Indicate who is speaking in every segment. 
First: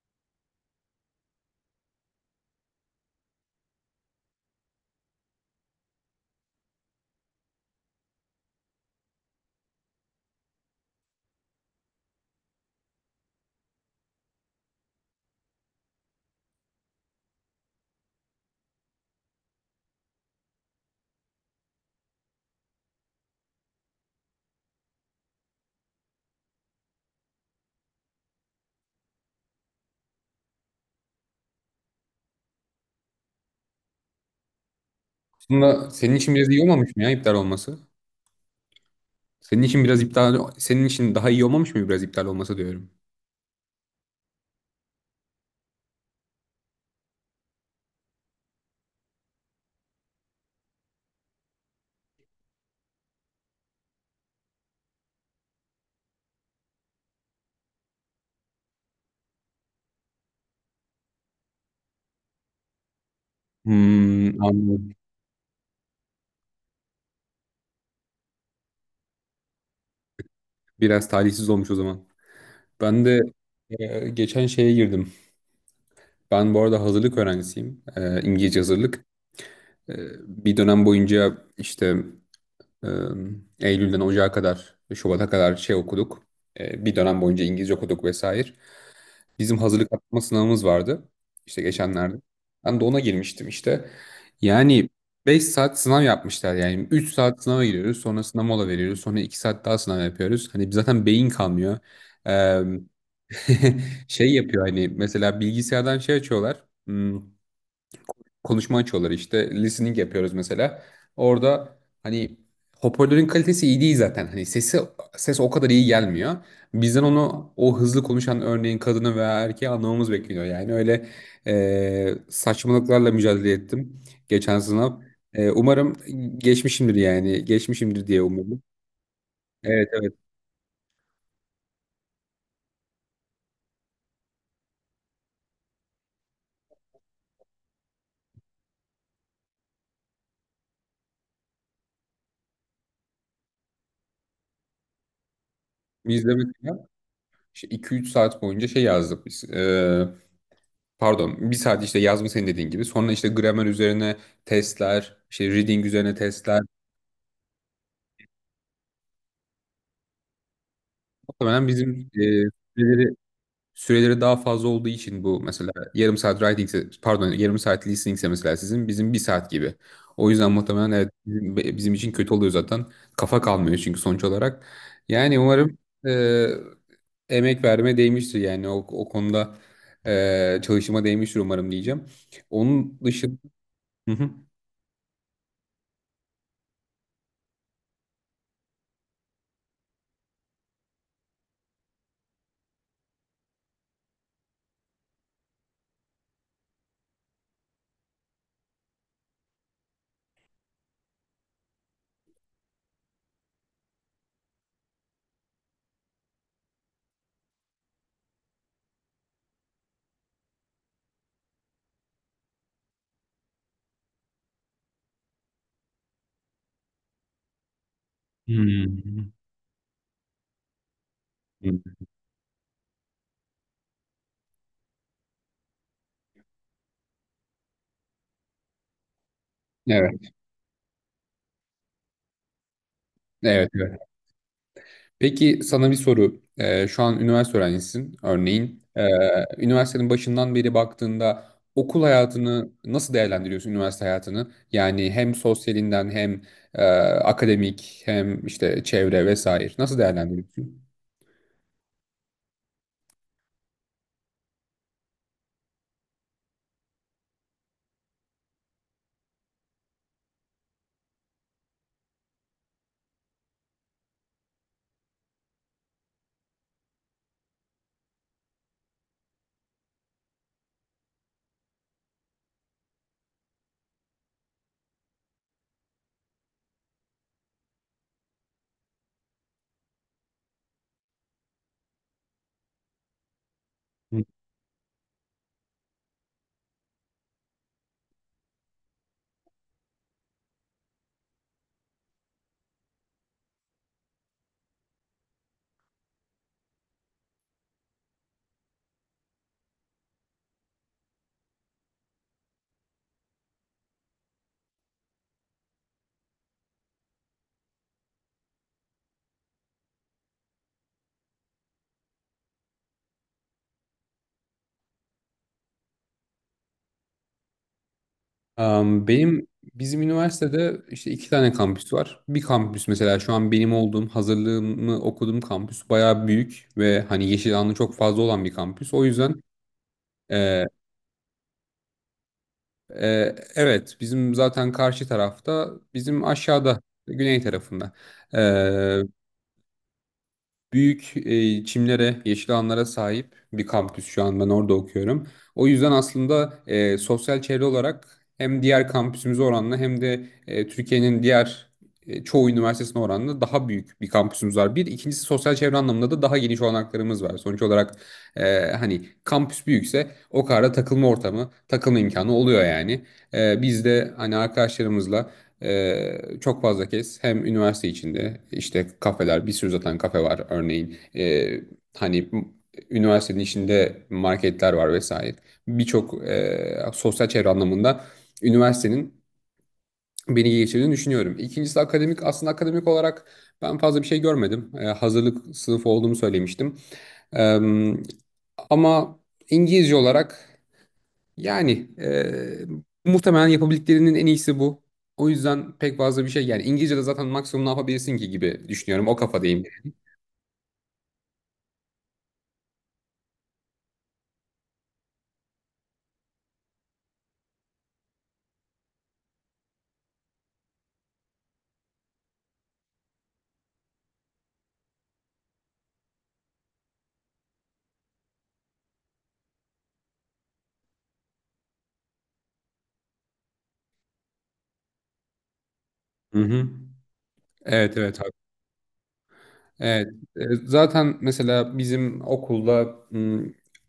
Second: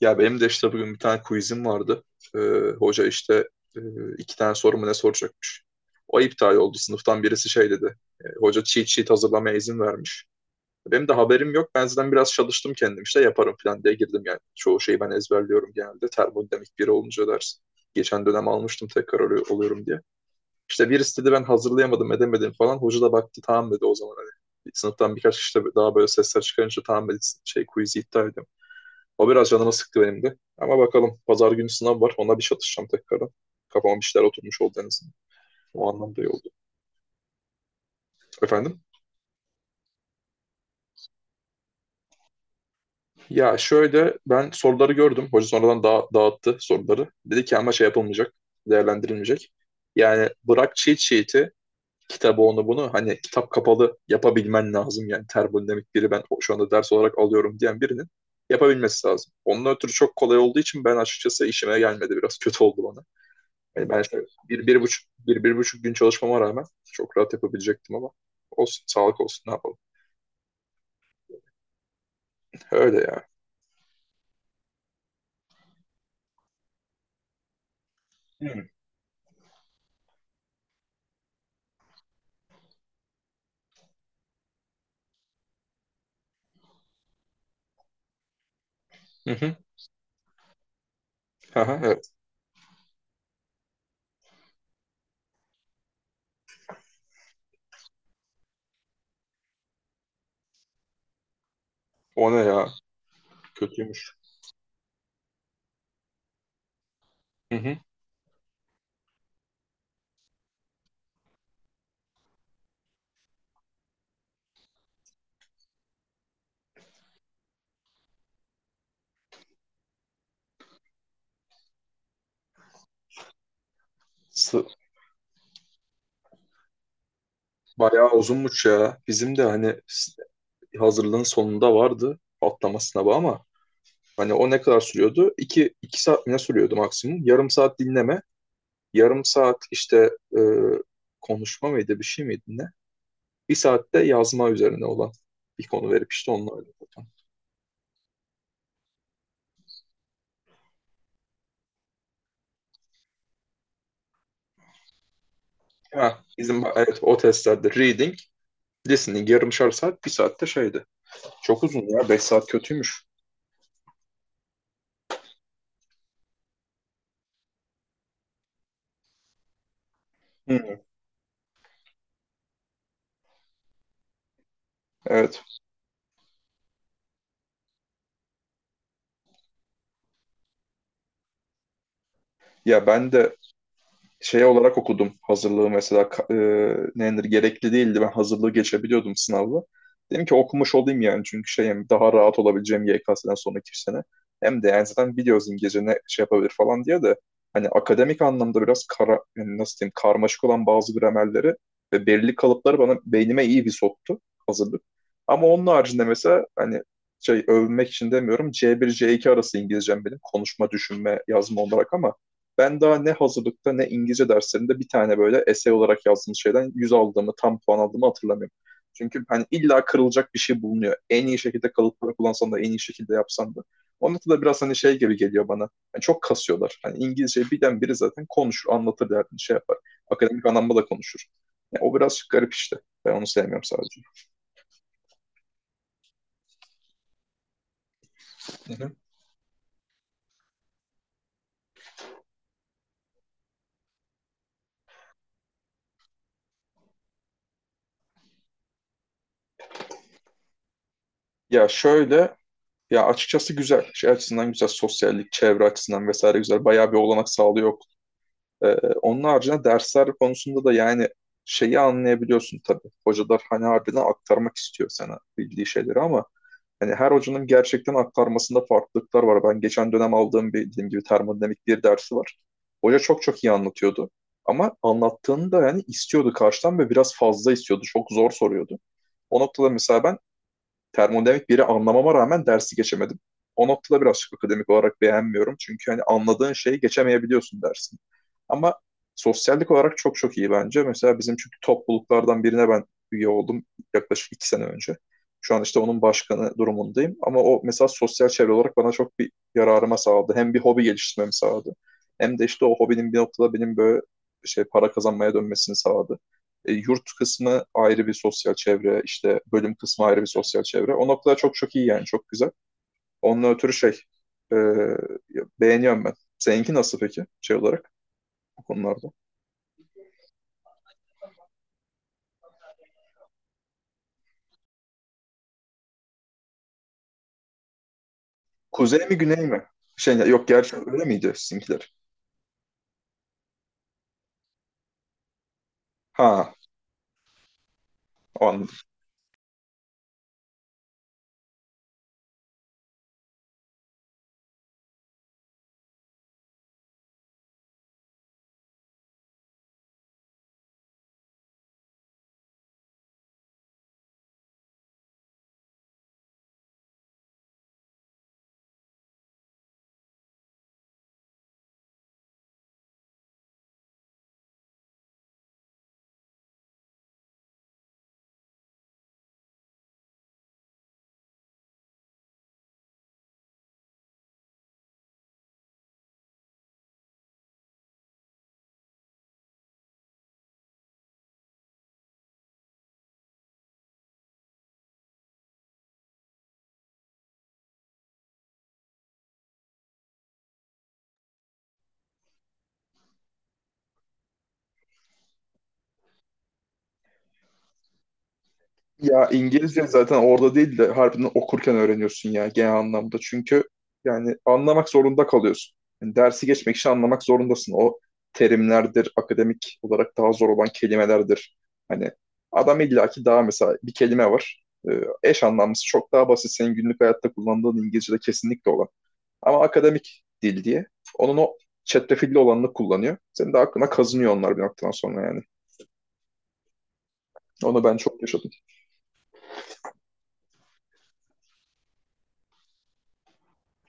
Speaker 1: Ya benim de işte bugün bir tane quizim vardı. Ee, Hoca işte e, iki tane sorumu ne soracakmış. O iptal oldu. Sınıftan birisi şey dedi. Hoca cheat sheet hazırlamaya izin vermiş. Benim de haberim yok. Ben zaten biraz çalıştım, kendim işte yaparım falan diye girdim yani. Çoğu şeyi ben ezberliyorum genelde. Termodinamik biri olunca ders. Geçen dönem almıştım, tekrar oluyorum diye. İşte birisi dedi ben hazırlayamadım edemedim falan. Hoca da baktı, tamam dedi o zaman hani. Sınıftan birkaç kişi de daha böyle sesler çıkarınca tamam dedi, şey quiz'i iptal edin, o biraz canımı sıktı benim de. Ama bakalım, pazar günü sınav var. Ona bir çatışacağım tekrardan. Kafama bir şeyler oturmuş oldu en azından. O
Speaker 2: Aslında senin
Speaker 1: anlamda iyi
Speaker 2: için
Speaker 1: oldu.
Speaker 2: biraz iyi olmamış mı ya iptal olması?
Speaker 1: Efendim?
Speaker 2: Senin için biraz iptal, senin için daha iyi olmamış mı biraz iptal olması diyorum.
Speaker 1: Ya şöyle, ben soruları gördüm. Hoca sonradan da dağıttı soruları. Dedi ki ama şey yapılmayacak. Değerlendirilmeyecek. Yani bırak cheat sheet'i, kitabı, onu bunu, hani kitap kapalı yapabilmen lazım. Yani termodinamik biri ben şu anda ders olarak alıyorum diyen birinin yapabilmesi lazım. Onun ötürü çok kolay olduğu için ben açıkçası işime gelmedi. Biraz kötü oldu bana. Yani ben şöyle
Speaker 2: Hmm,
Speaker 1: bir, bir
Speaker 2: anladım.
Speaker 1: buçuk, bir, bir buçuk gün çalışmama rağmen çok rahat yapabilecektim ama olsun, sağlık olsun, ne yapalım.
Speaker 2: Biraz talihsiz olmuş o zaman.
Speaker 1: Öyle
Speaker 2: Ben de
Speaker 1: ya.
Speaker 2: geçen şeye girdim. Ben bu arada hazırlık öğrencisiyim. İngilizce hazırlık. E, bir dönem boyunca işte e, Eylül'den Ocağa kadar, Şubat'a kadar şey okuduk. Bir dönem boyunca İngilizce okuduk vesaire.
Speaker 1: Hı hı.
Speaker 2: Bizim hazırlık atma sınavımız vardı. İşte
Speaker 1: Aha, evet.
Speaker 2: geçenlerde. Ben de ona girmiştim işte. Yani 5 saat sınav yapmışlar yani. 3 saat sınava giriyoruz. Sonra sınav mola veriyoruz. Sonra 2 saat daha sınav yapıyoruz. Hani zaten beyin kalmıyor.
Speaker 1: O ne
Speaker 2: Ee,
Speaker 1: ya? Kötüymüş.
Speaker 2: şey yapıyor hani mesela bilgisayardan şey açıyorlar.
Speaker 1: Hı hı.
Speaker 2: Konuşma açıyorlar işte. Listening yapıyoruz mesela. Orada hani hoparlörün kalitesi iyi değil zaten. Hani ses o kadar iyi gelmiyor. Bizden onu o hızlı konuşan örneğin kadını veya erkeği anlamamız bekleniyor. Yani öyle saçmalıklarla mücadele ettim geçen
Speaker 1: Sı-
Speaker 2: sınav. Umarım geçmişimdir yani. Geçmişimdir
Speaker 1: Bayağı
Speaker 2: diye umarım.
Speaker 1: uzunmuş ya. Bizim de hani
Speaker 2: Evet, evet.
Speaker 1: hazırlığın sonunda vardı atlama sınavı ama hani o ne kadar sürüyordu? İki, iki saat mi ne sürüyordu maksimum? Yarım saat dinleme. Yarım saat işte e, konuşma mıydı, bir şey miydi ne? Bir saatte yazma üzerine olan bir konu verip
Speaker 2: Biz
Speaker 1: işte
Speaker 2: de
Speaker 1: onunla öyle.
Speaker 2: mesela 2-3 saat boyunca şey yazdık biz. Pardon, bir saat işte yazma senin dediğin gibi. Sonra işte gramer üzerine testler, işte reading üzerine
Speaker 1: Ha,
Speaker 2: testler.
Speaker 1: bizim evet o testlerde reading, listening yarımşar saat, bir saatte şeydi. Çok
Speaker 2: Muhtemelen
Speaker 1: uzun ya.
Speaker 2: bizim
Speaker 1: Beş saat kötüymüş.
Speaker 2: süreleri, süreleri daha fazla olduğu için bu mesela yarım saat writing, pardon yarım saat listening ise mesela sizin bizim bir saat gibi. O yüzden
Speaker 1: Hı,
Speaker 2: muhtemelen evet, bizim için kötü oluyor zaten. Kafa kalmıyor çünkü sonuç olarak. Yani
Speaker 1: evet.
Speaker 2: umarım e, emek verme değmiştir yani o konuda çalışıma değmiştir umarım diyeceğim.
Speaker 1: Ya
Speaker 2: Onun
Speaker 1: ben de
Speaker 2: dışında... Hı hı.
Speaker 1: şey olarak okudum hazırlığı mesela, nedir, gerekli değildi, ben hazırlığı geçebiliyordum sınavla. Dedim ki okumuş olayım yani, çünkü şey, hem daha rahat olabileceğim YKS'den sonraki sene, hem de yani zaten biliyoruz İngilizce ne şey yapabilir falan diye de, hani akademik anlamda biraz kara, yani nasıl diyeyim, karmaşık olan bazı gramerleri ve belirli kalıpları bana, beynime iyi bir soktu hazırlık. Ama onun haricinde mesela hani, şey övmek için demiyorum, C1 C2 arası İngilizcem benim, konuşma, düşünme, yazma olarak, ama ben daha ne hazırlıkta ne İngilizce derslerinde bir tane böyle essay olarak yazdığım şeyden 100 aldığımı, tam puan aldığımı hatırlamıyorum. Çünkü
Speaker 2: Hmm.
Speaker 1: hani illa kırılacak bir şey bulunuyor. En iyi şekilde kalıpları kullansan da, en iyi şekilde yapsan da. Onun da biraz hani şey gibi geliyor bana. Yani çok kasıyorlar. Hani İngilizceyi bilen biri zaten konuşur, anlatır derdini, şey yapar.
Speaker 2: Evet.
Speaker 1: Akademik anlamda da konuşur. Yani o biraz garip işte. Ben onu sevmiyorum
Speaker 2: Evet, evet.
Speaker 1: sadece.
Speaker 2: Peki sana bir soru. Şu an üniversite öğrencisisin
Speaker 1: Hı
Speaker 2: örneğin.
Speaker 1: hı.
Speaker 2: Üniversitenin başından beri baktığında okul hayatını nasıl değerlendiriyorsun üniversite hayatını? Yani hem sosyalinden hem e, akademik hem işte çevre vesaire nasıl değerlendiriyorsun?
Speaker 1: Ya şöyle, ya açıkçası güzel. Şey açısından güzel, sosyallik, çevre açısından vesaire güzel. Bayağı bir olanak sağlıyor. Ee, Onun haricinde dersler konusunda da yani, şeyi anlayabiliyorsun tabii. Hocalar hani harbiden aktarmak istiyor sana bildiği şeyleri ama hani her hocanın gerçekten aktarmasında farklılıklar var. Ben geçen dönem aldığım bir dediğim gibi termodinamik bir dersi var. Hoca çok çok iyi anlatıyordu. Ama anlattığını da yani istiyordu karşıdan ve biraz fazla istiyordu. Çok zor soruyordu. O noktada mesela ben termodinamik biri anlamama rağmen dersi geçemedim. O noktada birazcık akademik olarak beğenmiyorum. Çünkü hani anladığın şeyi geçemeyebiliyorsun dersin. Ama sosyallik olarak çok çok iyi bence. Mesela bizim çünkü, topluluklardan birine ben üye oldum yaklaşık iki sene önce. Şu an işte onun başkanı durumundayım. Ama o mesela sosyal çevre olarak bana çok bir yararıma sağladı. Hem bir hobi geliştirmemi sağladı. Hem de işte o hobinin bir noktada benim böyle şey, para kazanmaya dönmesini sağladı. Yurt kısmı ayrı bir sosyal çevre, işte bölüm kısmı ayrı bir sosyal çevre. O noktalar çok çok iyi yani, çok güzel. Onunla ötürü şey, e, beğeniyorum ben. Seninki nasıl peki, şey olarak bu
Speaker 2: Am,
Speaker 1: konularda?
Speaker 2: benim bizim üniversitede işte iki tane kampüs var. Bir kampüs mesela şu an benim olduğum hazırlığımı okuduğum kampüs bayağı büyük ve hani yeşil alanı çok fazla olan bir kampüs. O
Speaker 1: Kuzey mi,
Speaker 2: yüzden
Speaker 1: güney mi? Şey yok gerçi, öyle miydi sizinkiler?
Speaker 2: Evet, bizim zaten karşı tarafta, bizim
Speaker 1: Ha,
Speaker 2: aşağıda, güney tarafında
Speaker 1: o anladım.
Speaker 2: büyük çimlere, yeşil alanlara sahip bir kampüs şu an ben orada okuyorum. O yüzden aslında sosyal çevre olarak hem diğer kampüsümüze oranla hem de Türkiye'nin diğer çoğu üniversitesine oranla daha büyük bir kampüsümüz var. Bir, ikincisi sosyal çevre anlamında da daha geniş olanaklarımız var. Sonuç olarak hani kampüs büyükse o kadar da takılma ortamı, takılma imkanı oluyor yani. Biz de hani arkadaşlarımızla çok fazla kez hem üniversite içinde işte kafeler bir sürü zaten kafe var örneğin. Hani üniversitenin içinde marketler var vesaire birçok sosyal çevre anlamında üniversitenin beni geçirdiğini düşünüyorum. İkincisi akademik, aslında akademik olarak ben fazla bir şey görmedim. Hazırlık sınıfı olduğumu söylemiştim. Ee, ama İngilizce olarak yani eee, muhtemelen yapabildiklerinin en iyisi bu. O yüzden pek fazla bir şey yani İngilizce'de zaten maksimum ne yapabilirsin ki gibi düşünüyorum. O
Speaker 1: Ya
Speaker 2: kafadayım.
Speaker 1: İngilizce zaten orada değil de harbiden okurken öğreniyorsun ya, genel anlamda. Çünkü yani anlamak zorunda kalıyorsun. Yani dersi geçmek için anlamak zorundasın. O terimlerdir, akademik olarak daha zor olan kelimelerdir. Hani adam illaki daha mesela bir kelime var. Eş anlamlısı çok daha basit, senin günlük hayatta kullandığın İngilizce'de kesinlikle olan. Ama akademik dil diye onun o çetrefilli olanını kullanıyor. Senin de aklına kazınıyor onlar bir noktadan sonra yani.
Speaker 2: Hı hı.
Speaker 1: Onu ben
Speaker 2: Evet, evet.
Speaker 1: çok yaşadım.
Speaker 2: Evet. Zaten mesela bizim okulda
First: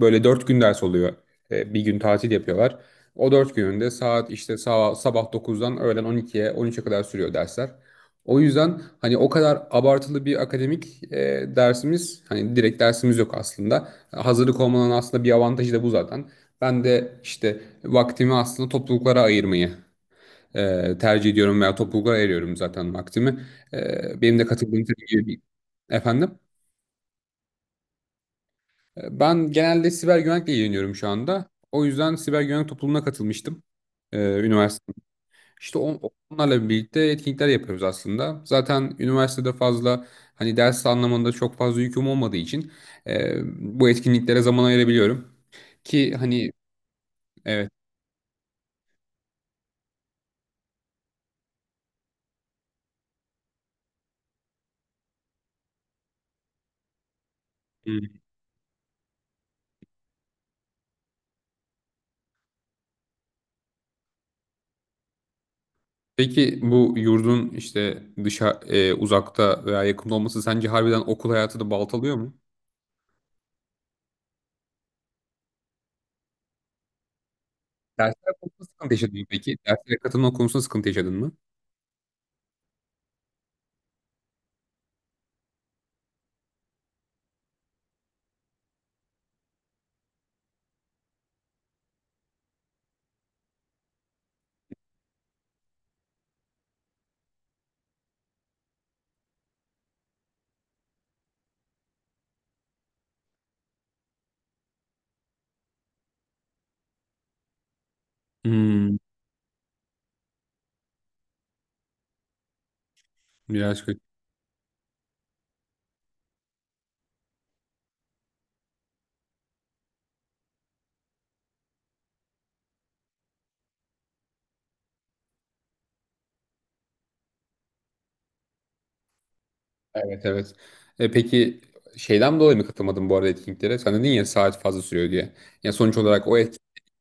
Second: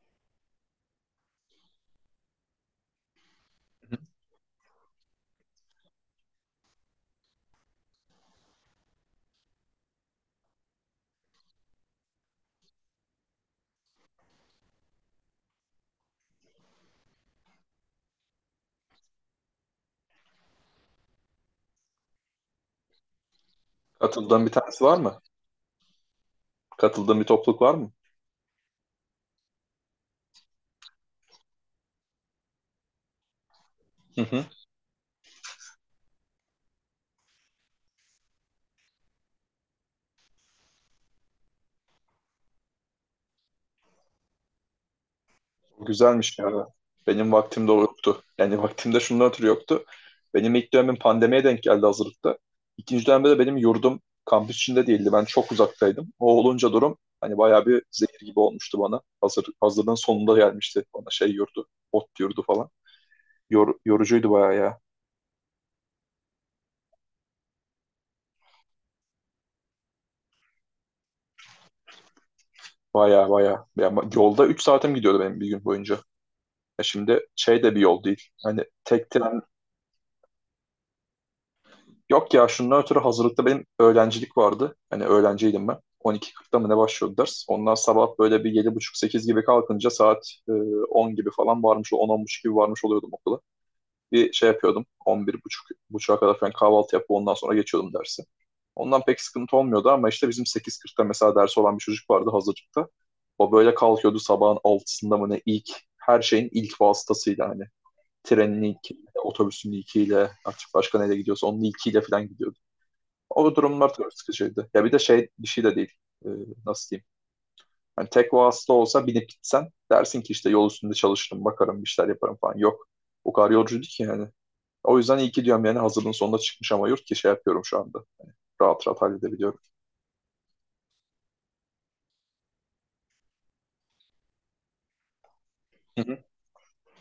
Speaker 2: böyle 4 gün ders oluyor. Bir gün tatil yapıyorlar. O 4 gününde
Speaker 1: Hı hı.
Speaker 2: saat işte sabah 9'dan öğlen 12'ye 13'e kadar sürüyor dersler. O yüzden hani o kadar abartılı bir akademik dersimiz hani direkt dersimiz yok aslında. Hazırlık olmanın aslında bir avantajı da bu zaten. Ben de işte vaktimi aslında topluluklara ayırmayı tercih ediyorum veya topluluklara ayırıyorum zaten vaktimi. Benim
Speaker 1: Katıldığın
Speaker 2: de
Speaker 1: bir tanesi
Speaker 2: katıldığım
Speaker 1: var
Speaker 2: tabii
Speaker 1: mı?
Speaker 2: ki efendim.
Speaker 1: Katıldığın bir topluluk var mı?
Speaker 2: Ben genelde siber güvenlikle ilgileniyorum şu anda. O yüzden siber güvenlik topluluğuna katılmıştım. E,
Speaker 1: Hı hı.
Speaker 2: üniversite. İşte onlarla birlikte etkinlikler yapıyoruz aslında. Zaten üniversitede fazla hani ders anlamında çok fazla yüküm olmadığı için e, bu etkinliklere zaman ayırabiliyorum. Ki
Speaker 1: Güzelmiş
Speaker 2: hani
Speaker 1: ya. Benim
Speaker 2: evet.
Speaker 1: vaktimde yoktu. Yani vaktimde şundan ötürü yoktu. Benim ilk dönemim pandemiye denk geldi hazırlıkta. İkinci dönemde de benim yurdum kampüs içinde değildi. Ben çok uzaktaydım. O olunca durum hani bayağı bir zehir gibi olmuştu bana. Hazırlığın sonunda gelmişti bana şey yurdu. Ot yurdu falan. Yorucuydu bayağı ya.
Speaker 2: Peki bu yurdun işte uzakta veya yakında olması sence harbiden okul hayatı da baltalıyor mu?
Speaker 1: Bayağı bayağı. Ya, yolda 3 saatim gidiyordu benim bir gün boyunca. Ya şimdi şey de bir yol değil.
Speaker 2: Dersler
Speaker 1: Hani
Speaker 2: konusunda sıkıntı
Speaker 1: tek
Speaker 2: yaşadın mı
Speaker 1: tren.
Speaker 2: peki? Derslere katılma konusunda sıkıntı yaşadın mı?
Speaker 1: Yok ya, şundan ötürü hazırlıkta benim öğrencilik vardı. Hani öğrenciydim ben. 12:40'da mı ne başlıyordu ders. Ondan sabah böyle bir yedi buçuk sekiz gibi kalkınca saat 10 gibi falan varmış, on 10:30 gibi varmış oluyordum okula. Bir şey yapıyordum, 11:30'a kadar falan kahvaltı yapıp ondan sonra geçiyordum dersi. Ondan pek sıkıntı olmuyordu ama işte bizim 8:40'da mesela dersi olan bir çocuk vardı hazırlıkta. O böyle kalkıyordu sabahın altısında mı ne, ilk, her şeyin ilk vasıtasıyla hani. Trenin ilk,
Speaker 2: Hmm,
Speaker 1: otobüsün ilkiyle, artık başka neyle gidiyorsa onun ilkiyle falan gidiyordu. O
Speaker 2: Biraz
Speaker 1: durumlar
Speaker 2: kötü.
Speaker 1: çok sıkıcıydı. Ya bir de şey, bir şey de değil. Ee, Nasıl diyeyim? Hani tek vasıta olsa binip gitsen dersin ki işte yol üstünde çalışırım, bakarım, bir şeyler yaparım falan. Yok. O kadar yolcuydu ki yani. O yüzden iyi ki diyorum yani hazırlığın sonunda çıkmış ama yurt, ki şey yapıyorum şu anda. Rahat rahat halledebiliyorum.
Speaker 2: Evet, evet. Peki şeyden dolayı mı katılmadın bu arada etkinliklere? Sen dedin ya saat fazla sürüyor diye. Ya sonuç
Speaker 1: Hı hı.
Speaker 2: olarak o etkinlik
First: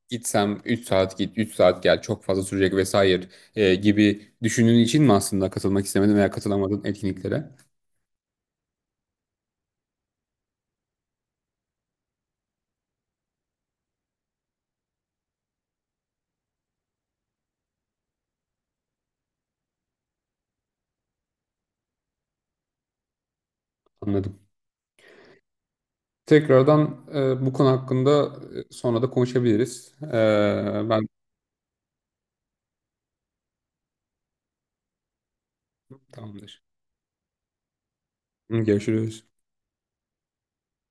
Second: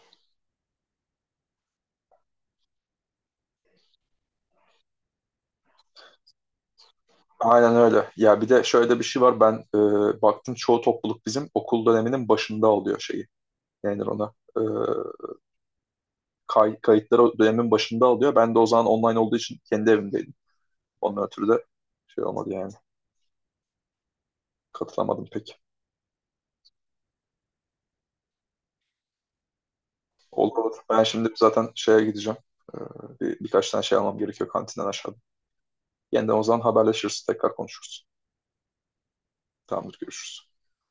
Speaker 2: gitsem 3 saat git 3 saat gel çok fazla sürecek vesaire gibi düşündüğün için mi aslında katılmak istemedin veya katılamadın etkinliklere?
Speaker 1: Aynen öyle. Ya bir de şöyle bir şey var. Ben baktım, çoğu topluluk bizim okul döneminin başında alıyor şeyi. Yani ona. Kayıtları dönemin başında alıyor. Ben de o zaman online olduğu için kendi evimdeydim. Ondan ötürü de şey olmadı yani.
Speaker 2: Anladım.
Speaker 1: Katılamadım pek.
Speaker 2: Tekrardan bu konu hakkında sonra da konuşabiliriz. E,
Speaker 1: Olur olur. Ben
Speaker 2: ben
Speaker 1: şimdi zaten şeye gideceğim. Ee, Birkaç tane şey almam gerekiyor kantinden aşağıda. Yeniden o zaman
Speaker 2: tamamdır.
Speaker 1: haberleşiriz. Tekrar konuşuruz.
Speaker 2: Görüşürüz.
Speaker 1: Tamamdır. Görüşürüz.